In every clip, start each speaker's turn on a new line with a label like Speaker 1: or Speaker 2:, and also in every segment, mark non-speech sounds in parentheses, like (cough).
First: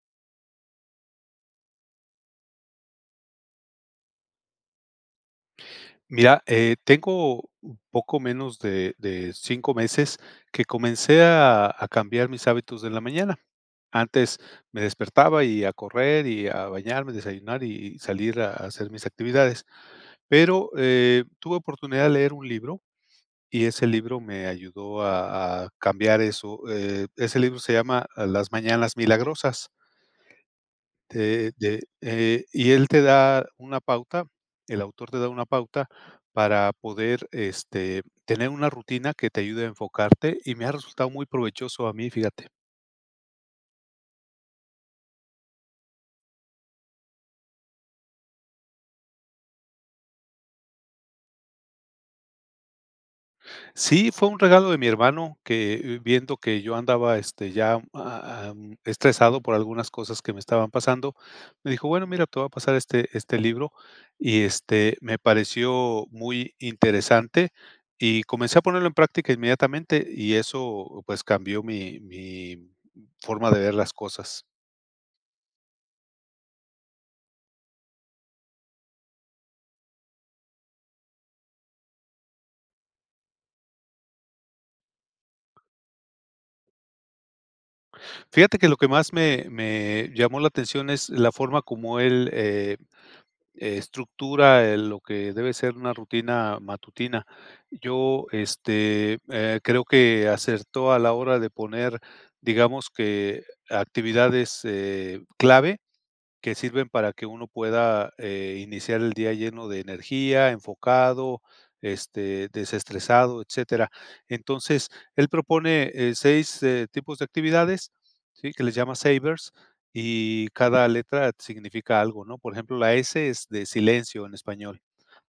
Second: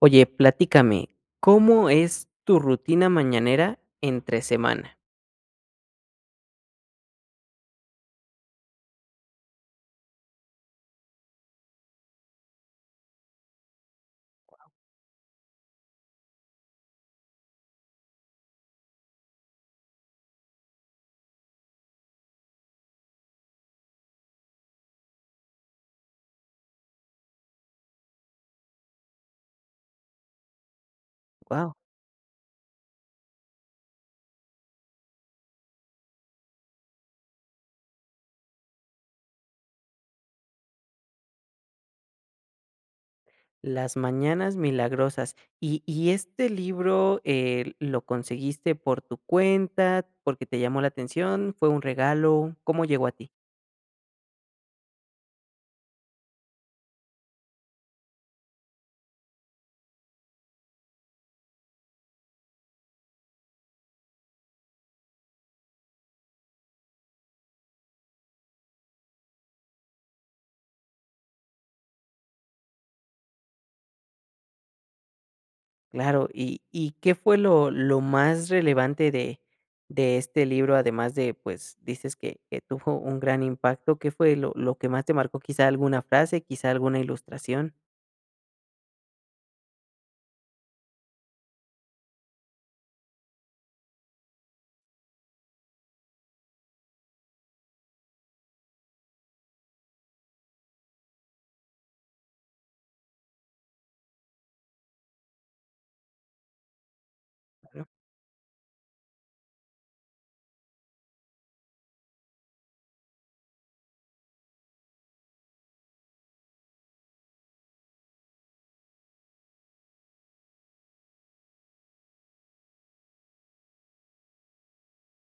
Speaker 1: Oye, platícame, ¿cómo es tu rutina mañanera entre semana?
Speaker 2: Mira, tengo un poco menos de 5 meses que comencé a cambiar mis hábitos de la mañana. Antes me despertaba y a correr y a bañarme, desayunar y salir a hacer mis actividades. Pero tuve oportunidad de leer un libro y ese libro me ayudó a cambiar eso. Ese libro se llama Las Mañanas Milagrosas
Speaker 1: Wow.
Speaker 2: y él te da una pauta, el autor te da una pauta para poder, tener una rutina que te ayude a enfocarte, y me ha resultado muy provechoso a mí, fíjate.
Speaker 1: Las mañanas milagrosas. ¿Y este libro lo conseguiste por tu cuenta, porque te llamó la atención, ¿fue un regalo? ¿Cómo llegó a ti?
Speaker 2: Sí, fue un regalo de mi hermano que, viendo que yo andaba, ya, estresado por algunas cosas que me estaban pasando, me dijo: "Bueno, mira, te voy a pasar este libro", y, me pareció muy interesante y comencé a ponerlo en práctica inmediatamente, y eso, pues, cambió mi forma de ver las cosas.
Speaker 1: Claro, ¿y qué fue lo más relevante de este libro? Además de, pues, dices que tuvo un gran impacto, ¿qué fue lo que más te marcó? ¿Quizá alguna frase, quizá alguna ilustración?
Speaker 2: Fíjate que lo que más me llamó la atención es la forma como él, estructura, lo que debe ser una rutina matutina. Yo, creo que acertó a la hora de poner, digamos que actividades, clave, que sirven para que uno
Speaker 1: Claro.
Speaker 2: pueda, iniciar el día lleno de energía, enfocado, desestresado, etcétera. Entonces, él propone, 6, tipos de actividades, ¿sí? Que les llama savers, y cada letra significa algo, ¿no? Por ejemplo, la S es de silencio en español.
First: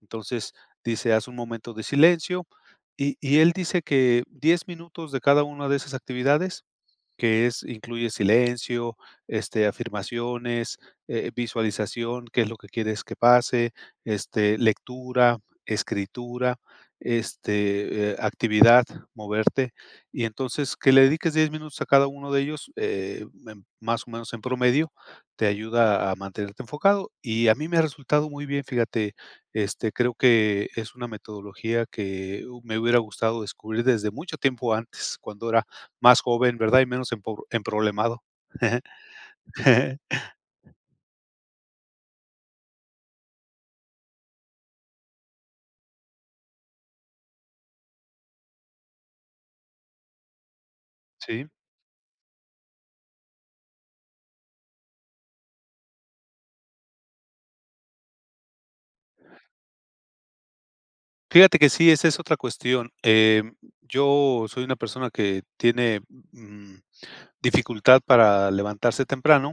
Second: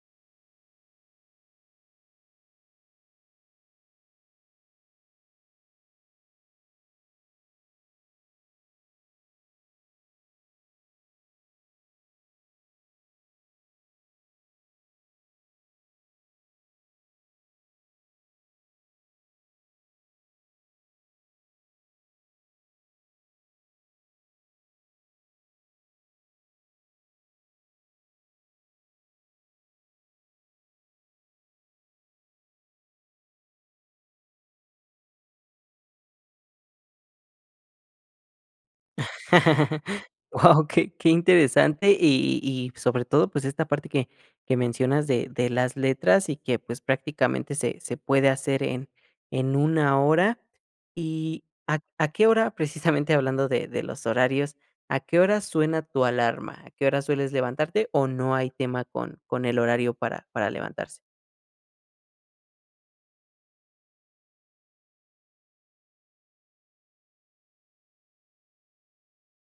Speaker 2: Entonces, dice: "Haz un momento de silencio", y él dice que 10 minutos de cada una de esas actividades, que es incluye silencio, afirmaciones, visualización, qué es lo que quieres que pase, lectura, escritura, actividad, moverte. Y entonces, que le dediques 10 minutos a cada uno de ellos, en más o menos en promedio, te ayuda a mantenerte enfocado, y a mí me ha resultado muy bien, fíjate. Creo que es una metodología que me hubiera gustado descubrir desde mucho tiempo antes, cuando era más joven, ¿verdad? Y menos empobr emproblemado. (laughs)
Speaker 1: (laughs) Wow, qué interesante, y sobre todo, pues, esta parte que mencionas de las letras y que, pues, prácticamente se puede hacer en una hora, y,
Speaker 2: Sí.
Speaker 1: ¿a qué hora?, precisamente hablando de los horarios, ¿a qué hora suena tu alarma? ¿A qué hora sueles levantarte, o no hay tema con el horario para levantarse?
Speaker 2: Fíjate que sí, esa es otra cuestión. Yo soy una persona que tiene, mm dificultad para levantarse temprano,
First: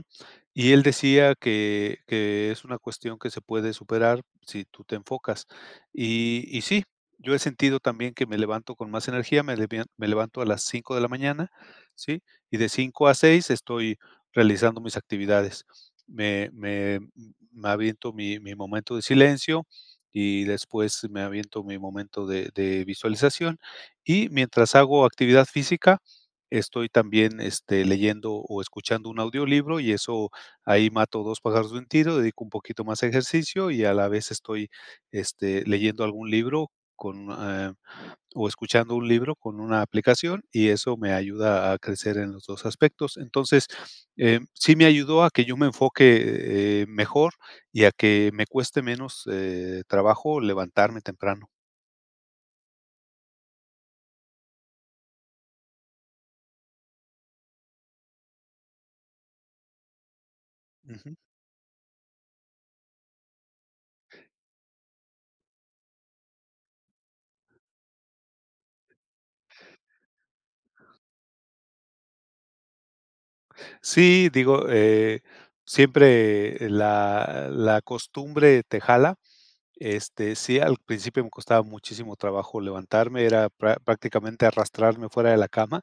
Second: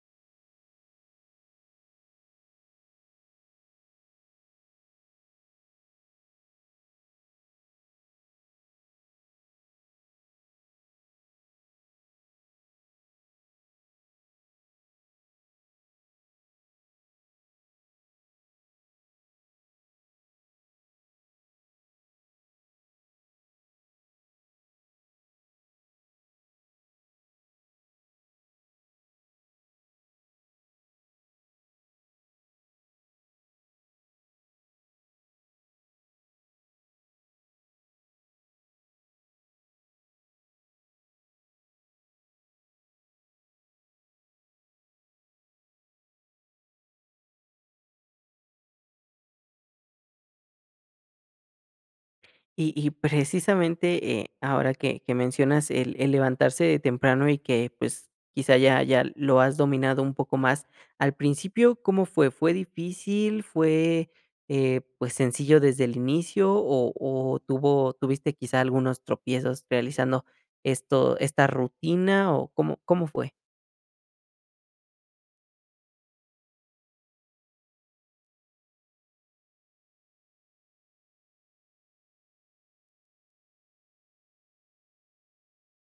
Speaker 2: y él decía que es una cuestión que se puede superar si tú te enfocas. Y sí, yo he sentido también que me levanto con más energía, me levanto a las 5 de la mañana, ¿sí? Y de 5 a 6 estoy realizando mis actividades. Me aviento mi momento de silencio y después me aviento mi momento de visualización, y mientras hago actividad física estoy también, leyendo o escuchando un audiolibro, y eso ahí mato 2 pájaros de un tiro, dedico un poquito más a ejercicio y a la vez estoy, leyendo algún libro con, eh, o escuchando un libro con una aplicación y eso me ayuda a crecer en los 2 aspectos. Entonces, sí me ayudó a que yo me enfoque, mejor, y a que me cueste menos, trabajo levantarme temprano.
Speaker 1: Y precisamente, ahora que mencionas el levantarse de temprano y que, pues, quizá ya lo has dominado un poco más. Al
Speaker 2: Ujú.
Speaker 1: principio, ¿cómo fue? ¿Fue difícil? ¿Fue, pues, sencillo desde el inicio? ¿O tuvo tuviste quizá algunos tropiezos realizando esto esta rutina? ¿O cómo fue?
Speaker 2: Sí, digo, siempre la costumbre te jala. Sí, al principio me costaba muchísimo trabajo levantarme, era prácticamente arrastrarme fuera de la cama.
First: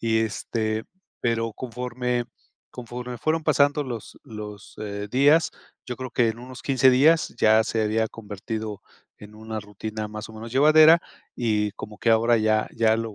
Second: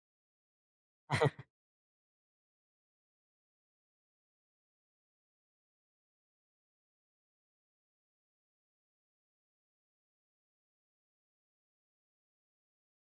Speaker 2: Y, pero conforme fueron pasando los días, yo creo que en unos 15 días ya se había convertido en una rutina más o menos llevadera, y como que ahora ya lo,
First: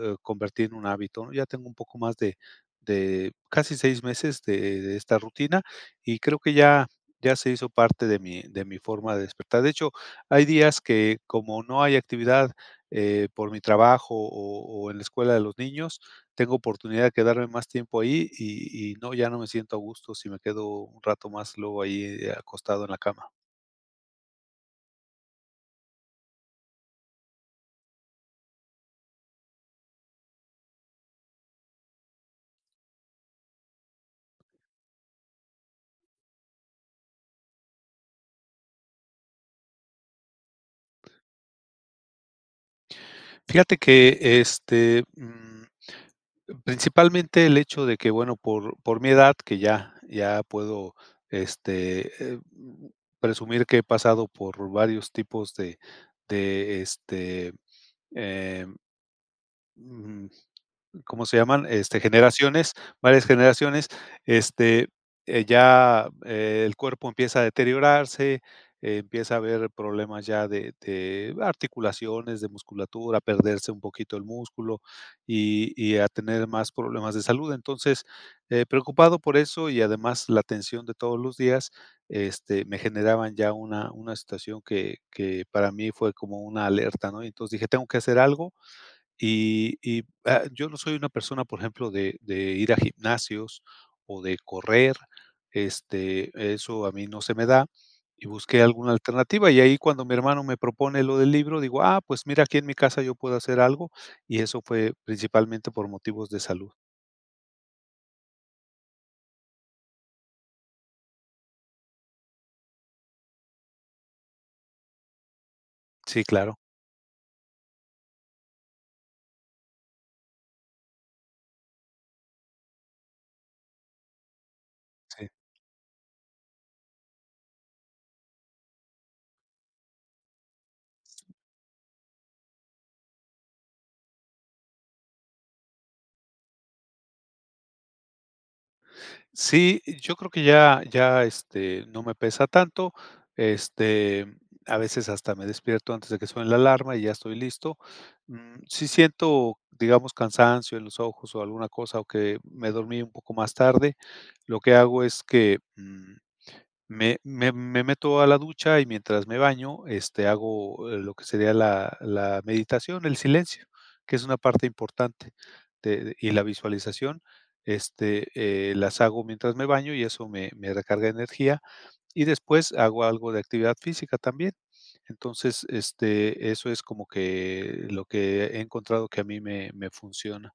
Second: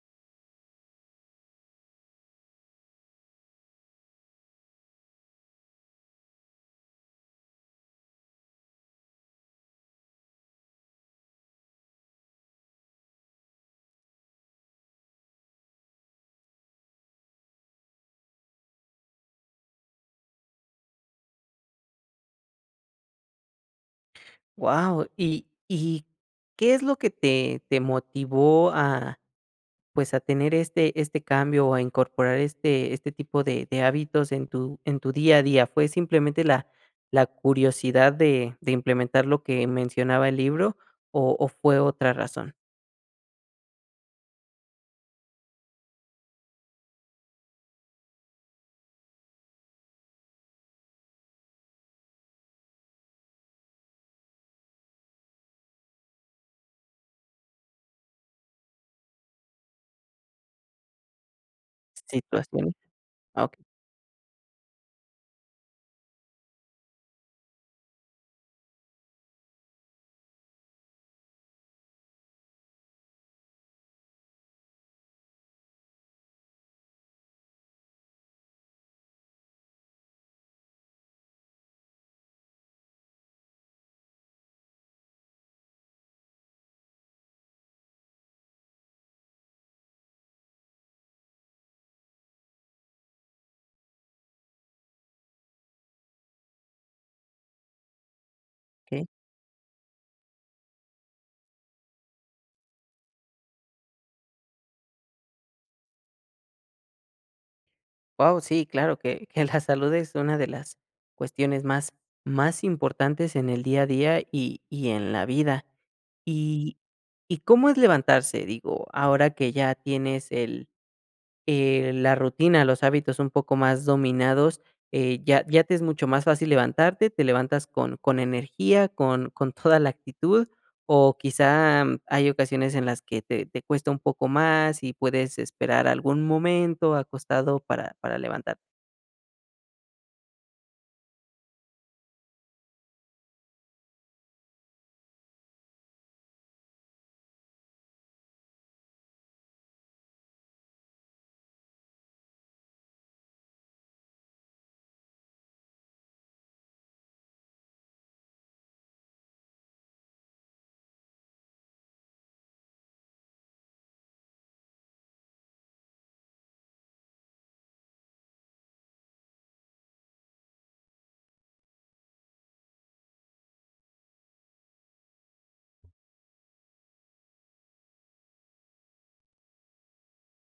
Speaker 2: convertí en un hábito, ¿no? Ya tengo un poco más de casi 6 meses de esta rutina, y creo que ya se hizo parte de mi forma de despertar. De hecho, hay días que como no hay actividad, por mi trabajo o en la escuela de los niños, tengo oportunidad de quedarme más tiempo ahí y no, ya no me siento a gusto si me quedo un rato más luego ahí, acostado en la cama.
Speaker 1: Wow. ¿Y qué es lo que te motivó a pues, a tener este cambio o a incorporar este tipo de hábitos en tu día a día? ¿Fue simplemente la curiosidad de implementar lo que mencionaba el libro o fue otra razón?
Speaker 2: Fíjate que, principalmente el hecho de que, bueno, por mi edad, que ya puedo, este, eh, presumir que he pasado por varios tipos de, eh, mm, ¿Cómo se llaman? Generaciones,
Speaker 1: ¿Situaciones?
Speaker 2: varias
Speaker 1: Ah,
Speaker 2: generaciones, este, ya el cuerpo empieza a deteriorarse, empieza a haber problemas ya de articulaciones, de musculatura, perderse un poquito el músculo, y a tener más problemas de salud. Entonces, preocupado por eso y además la tensión de todos los días, me generaban ya una situación que para mí fue como una alerta, ¿no? Entonces dije: "Tengo que hacer algo". Yo no soy una persona, por ejemplo, de ir a gimnasios o de correr, eso a mí no se me da, y busqué alguna
Speaker 1: okey.
Speaker 2: alternativa, y ahí cuando mi hermano me propone lo del libro, digo: "Ah, pues mira, aquí en mi casa yo puedo hacer algo", y eso fue principalmente por motivos de salud.
Speaker 1: Guau, sí, claro, que la salud es una de las cuestiones más importantes en el día a día y en la vida.
Speaker 2: Sí, claro.
Speaker 1: ¿Y y cómo es levantarse? Digo, ahora que ya tienes el la rutina, los hábitos un poco más dominados, ya, ya te es mucho más fácil levantarte, te levantas con energía, con toda la actitud, o quizá hay ocasiones en las que te cuesta un poco más y puedes esperar algún momento acostado para levantarte.
Speaker 2: Sí, yo creo que ya, no me pesa tanto, este, a veces hasta me despierto antes de que suene la alarma y ya estoy listo. Sí siento, digamos, cansancio en los ojos o alguna cosa, o que me dormí un poco más tarde. Lo que hago es que, me meto a la ducha y mientras me baño, hago, lo que sería la meditación, el silencio, que es una parte importante de y la visualización, este, las hago mientras me baño y eso me recarga energía, y después hago algo de actividad física también. Entonces, eso es como que lo que he encontrado que a mí me funciona.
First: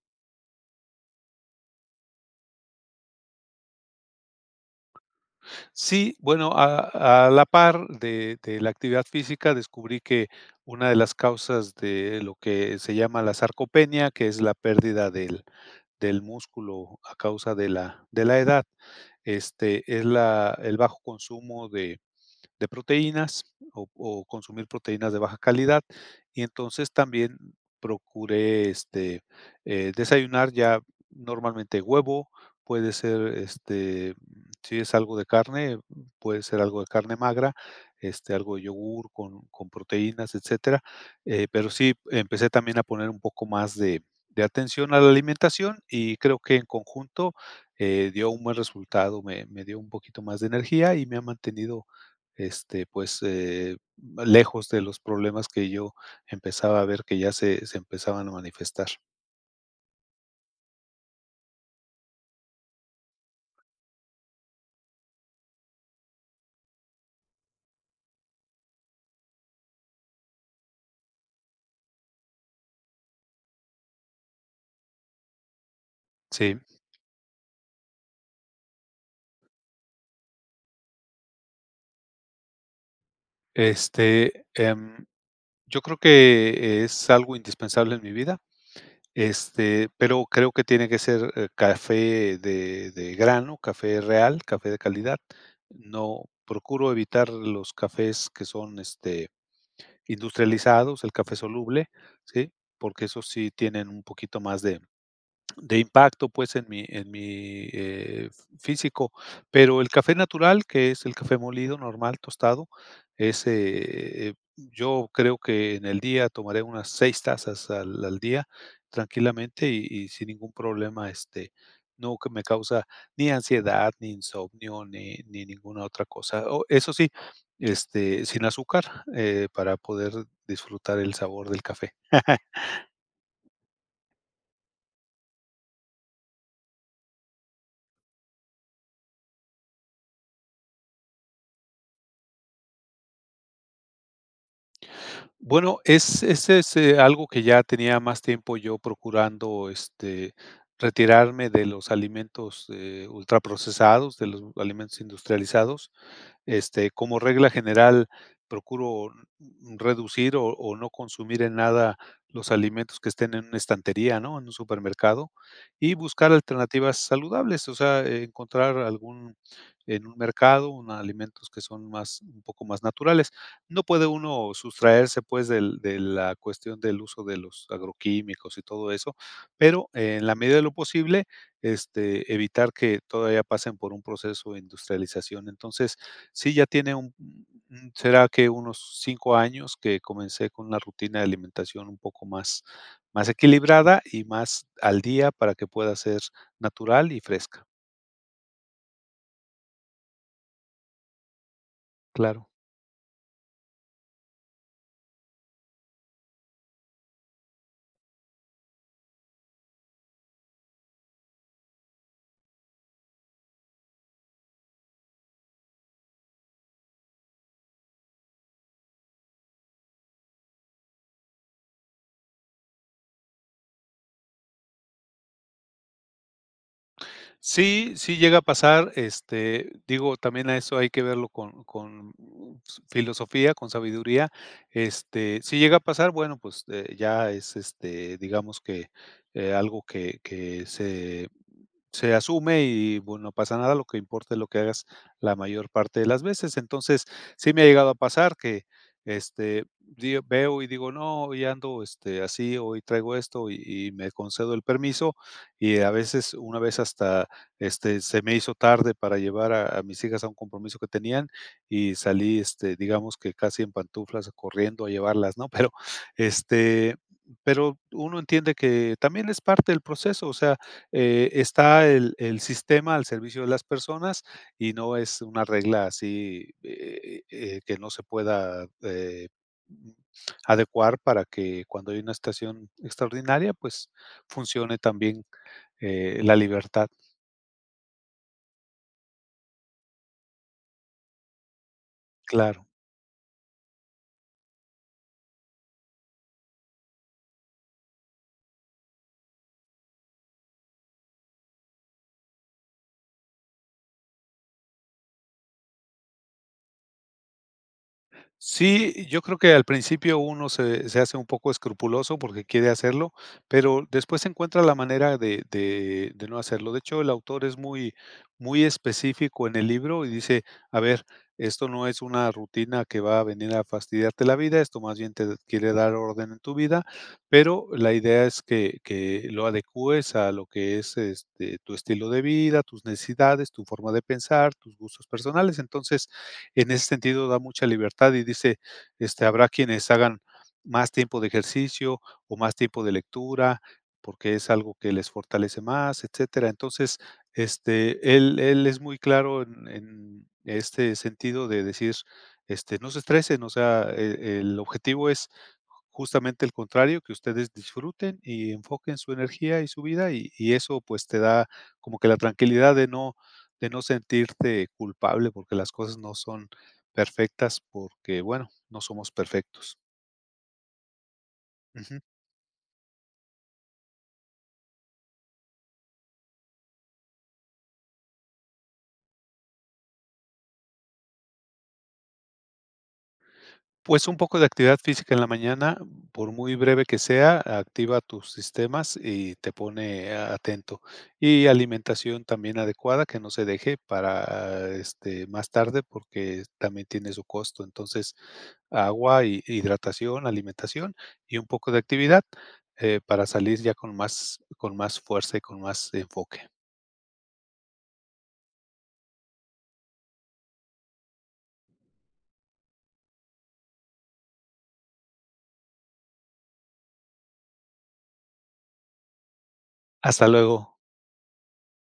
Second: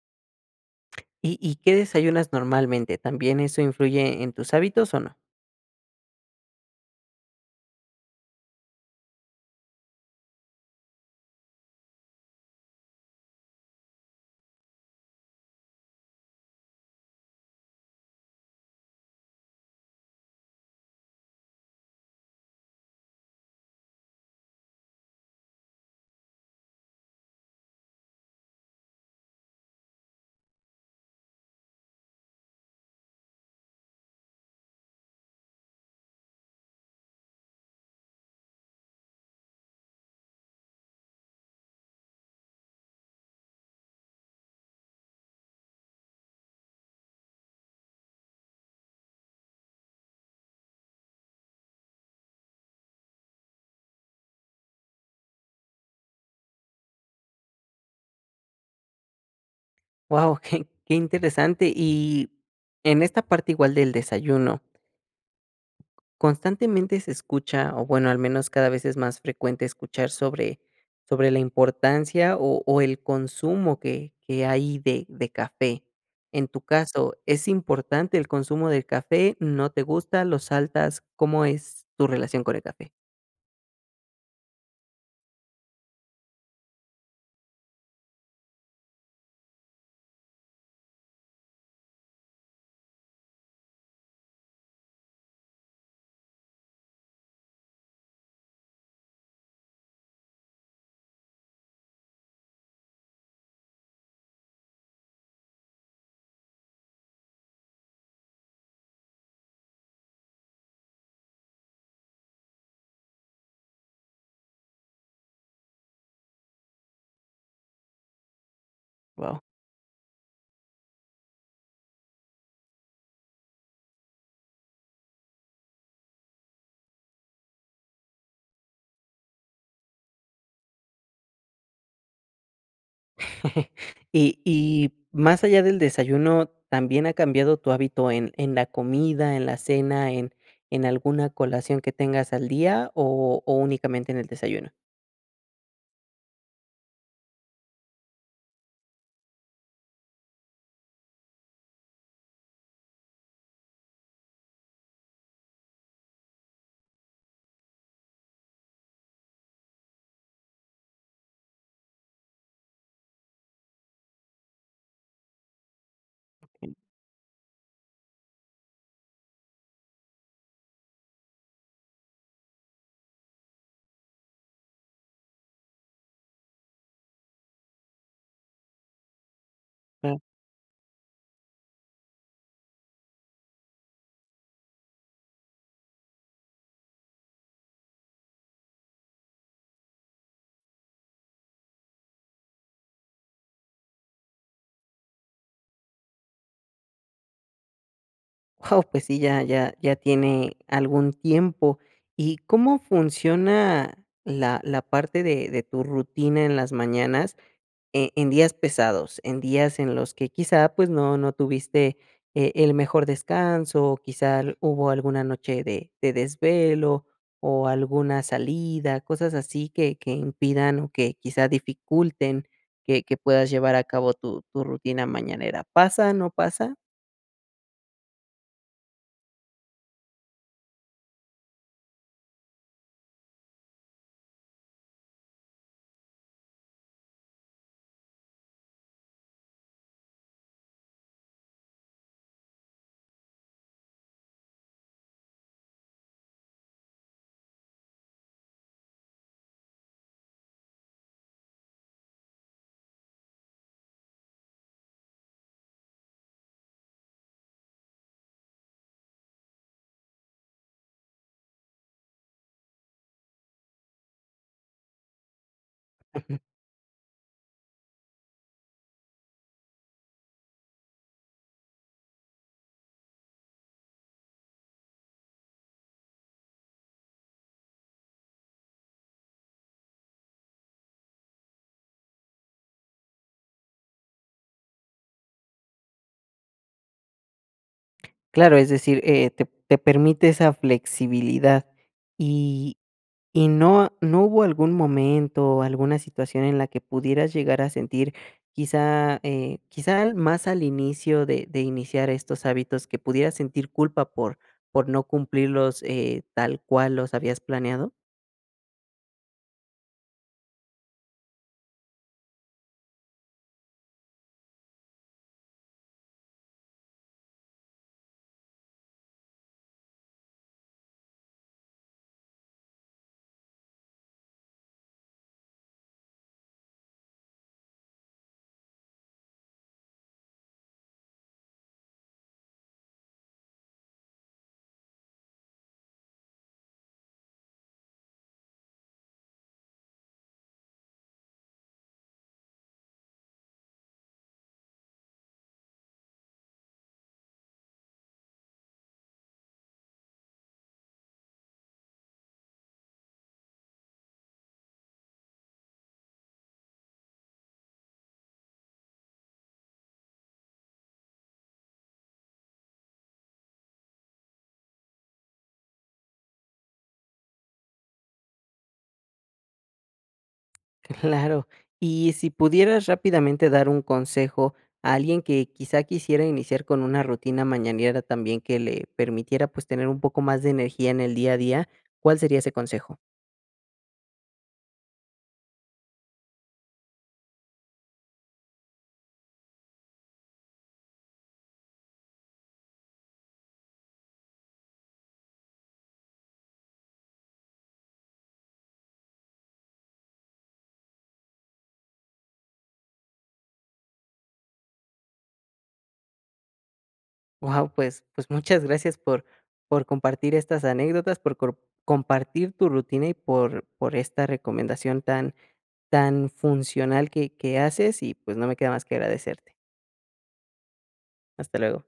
Speaker 1: ¿Y, ¿y qué desayunas normalmente? ¿También eso influye en tus hábitos o no?
Speaker 2: Sí, bueno, a la par de la actividad física, descubrí que una de las causas de lo que se llama la sarcopenia, que es la pérdida del músculo a causa de la edad, es la el bajo consumo de proteínas o consumir proteínas de baja calidad. Y entonces también procuré, desayunar ya normalmente huevo, puede ser, si es algo de carne, puede ser algo de carne magra, algo de yogur con proteínas, etcétera. Pero sí, empecé también a poner un poco más de atención a la alimentación y creo que en conjunto, dio un buen resultado, me dio un poquito más de energía y me ha mantenido, pues, lejos de los problemas que yo empezaba a ver que ya se empezaban a manifestar.
Speaker 1: Wow, (laughs) qué, qué interesante. Y en esta parte igual del desayuno, constantemente se escucha, o bueno, al menos cada vez es más frecuente escuchar sobre, sobre la importancia o el consumo que hay de café. En
Speaker 2: Sí,
Speaker 1: tu caso, ¿es importante el consumo del café? ¿No te gusta? ¿Lo saltas? ¿Cómo es tu relación con el café?
Speaker 2: este, em, yo creo que es algo indispensable en mi vida, pero creo que tiene que ser, café de grano, café real, café de calidad. No, procuro evitar los cafés que son, industrializados, el café soluble, ¿sí? Porque esos sí tienen un poquito más de impacto, pues, en mi, físico, pero el café natural, que es el café molido normal, tostado, ese, yo creo que en el día tomaré unas 6 tazas al día
Speaker 1: Wow.
Speaker 2: tranquilamente y sin ningún problema, no que me causa ni ansiedad, ni insomnio, ni ninguna otra cosa. Oh, eso sí, sin azúcar, para poder disfrutar el sabor del café.
Speaker 1: (laughs) Y más allá del desayuno, ¿también ha cambiado tu hábito en la comida, en la cena, en alguna colación que tengas al día o únicamente en el desayuno?
Speaker 2: Bueno, es ese es, algo que ya tenía más tiempo yo procurando, retirarme de los alimentos, ultraprocesados, de los alimentos industrializados, como regla general, procuro, reducir o no consumir en nada los alimentos que estén en una estantería, ¿no? En un supermercado, y buscar alternativas saludables, o sea, encontrar algún en un mercado, un alimentos que son más un poco más naturales. No puede uno sustraerse, pues, del de la cuestión del uso de los agroquímicos y todo eso, pero en la medida de lo posible, evitar que todavía pasen por un proceso de industrialización. Entonces, sí, ya tiene un será que unos 5 años que comencé con una rutina de alimentación un poco más equilibrada y más al día para que pueda ser natural y fresca.
Speaker 1: Wow, pues sí, ya ya tiene algún tiempo. ¿Y
Speaker 2: Claro.
Speaker 1: cómo funciona la parte de tu rutina en las mañanas, e en días pesados? En días en los que quizá, pues, no tuviste, el mejor descanso, o quizá al hubo alguna noche de desvelo, o alguna salida, cosas así que impidan, o que quizá dificulten que puedas llevar a cabo tu rutina mañanera, ¿pasa, no pasa?
Speaker 2: Sí, sí llega a pasar, digo, también a eso hay que verlo con filosofía, con sabiduría, si llega a pasar, bueno, pues, ya es, digamos que, algo que se asume y, bueno, no pasa nada, lo que importa es lo que hagas la mayor parte de las veces. Entonces, sí me ha llegado a pasar que, veo y digo, no, hoy ando, así, hoy traigo esto y me concedo el permiso y a veces, una vez hasta, se me hizo tarde para llevar a mis hijas a un compromiso que tenían y salí, digamos que casi en pantuflas corriendo a llevarlas, ¿no? (laughs) Pero, este, pero uno entiende que también es parte del proceso, o sea, está el sistema al servicio de las personas y no es una regla así, que no se pueda, mm, adecuar para que cuando hay una estación extraordinaria, pues, funcione también, la libertad,
Speaker 1: Claro, es decir, te permite esa flexibilidad.
Speaker 2: claro.
Speaker 1: Y no hubo algún momento, alguna situación en la que pudieras llegar a sentir, quizá, quizá al más al inicio de iniciar estos hábitos, que pudieras sentir culpa por no cumplirlos, tal cual los habías planeado.
Speaker 2: Sí, yo creo que al principio uno se hace un poco escrupuloso porque quiere hacerlo, pero después se encuentra la manera de no hacerlo. De hecho, el autor es muy, muy específico en el libro y dice, a ver, esto no es una rutina que va a venir a fastidiarte la vida, esto más bien te quiere dar orden en tu vida, pero la idea es que, lo adecúes a lo que es, tu estilo de vida, tus necesidades, tu forma de pensar, tus gustos personales. Entonces, en ese sentido da mucha libertad y dice, habrá quienes hagan más tiempo de ejercicio o más tiempo de lectura, porque es algo que les fortalece más, etcétera. Entonces, él es muy claro en este sentido de decir, no se estresen, o sea, el objetivo es justamente el contrario, que ustedes disfruten y enfoquen su energía y su vida y eso pues te da como que la tranquilidad de no sentirte culpable porque las cosas no son perfectas, porque, bueno, no somos perfectos.
Speaker 1: Claro.
Speaker 2: Ujú.
Speaker 1: Y si pudieras rápidamente dar un consejo a alguien que quizá quisiera iniciar con una rutina mañanera también que le permitiera pues tener un poco más de energía en el día a día, ¿cuál sería ese consejo?
Speaker 2: Pues un poco de actividad física en la mañana, por muy breve que sea, activa tus sistemas y te pone atento. Y alimentación también adecuada, que no se deje para más tarde, porque también tiene su costo. Entonces, agua, hidratación, alimentación y un poco de actividad, para salir ya con más fuerza y con más enfoque.
Speaker 1: Wow, pues, pues muchas gracias por compartir estas anécdotas, por compartir tu rutina y por esta recomendación tan, tan funcional que haces y pues no me queda más que agradecerte.
Speaker 2: Hasta luego.
Speaker 1: Hasta luego.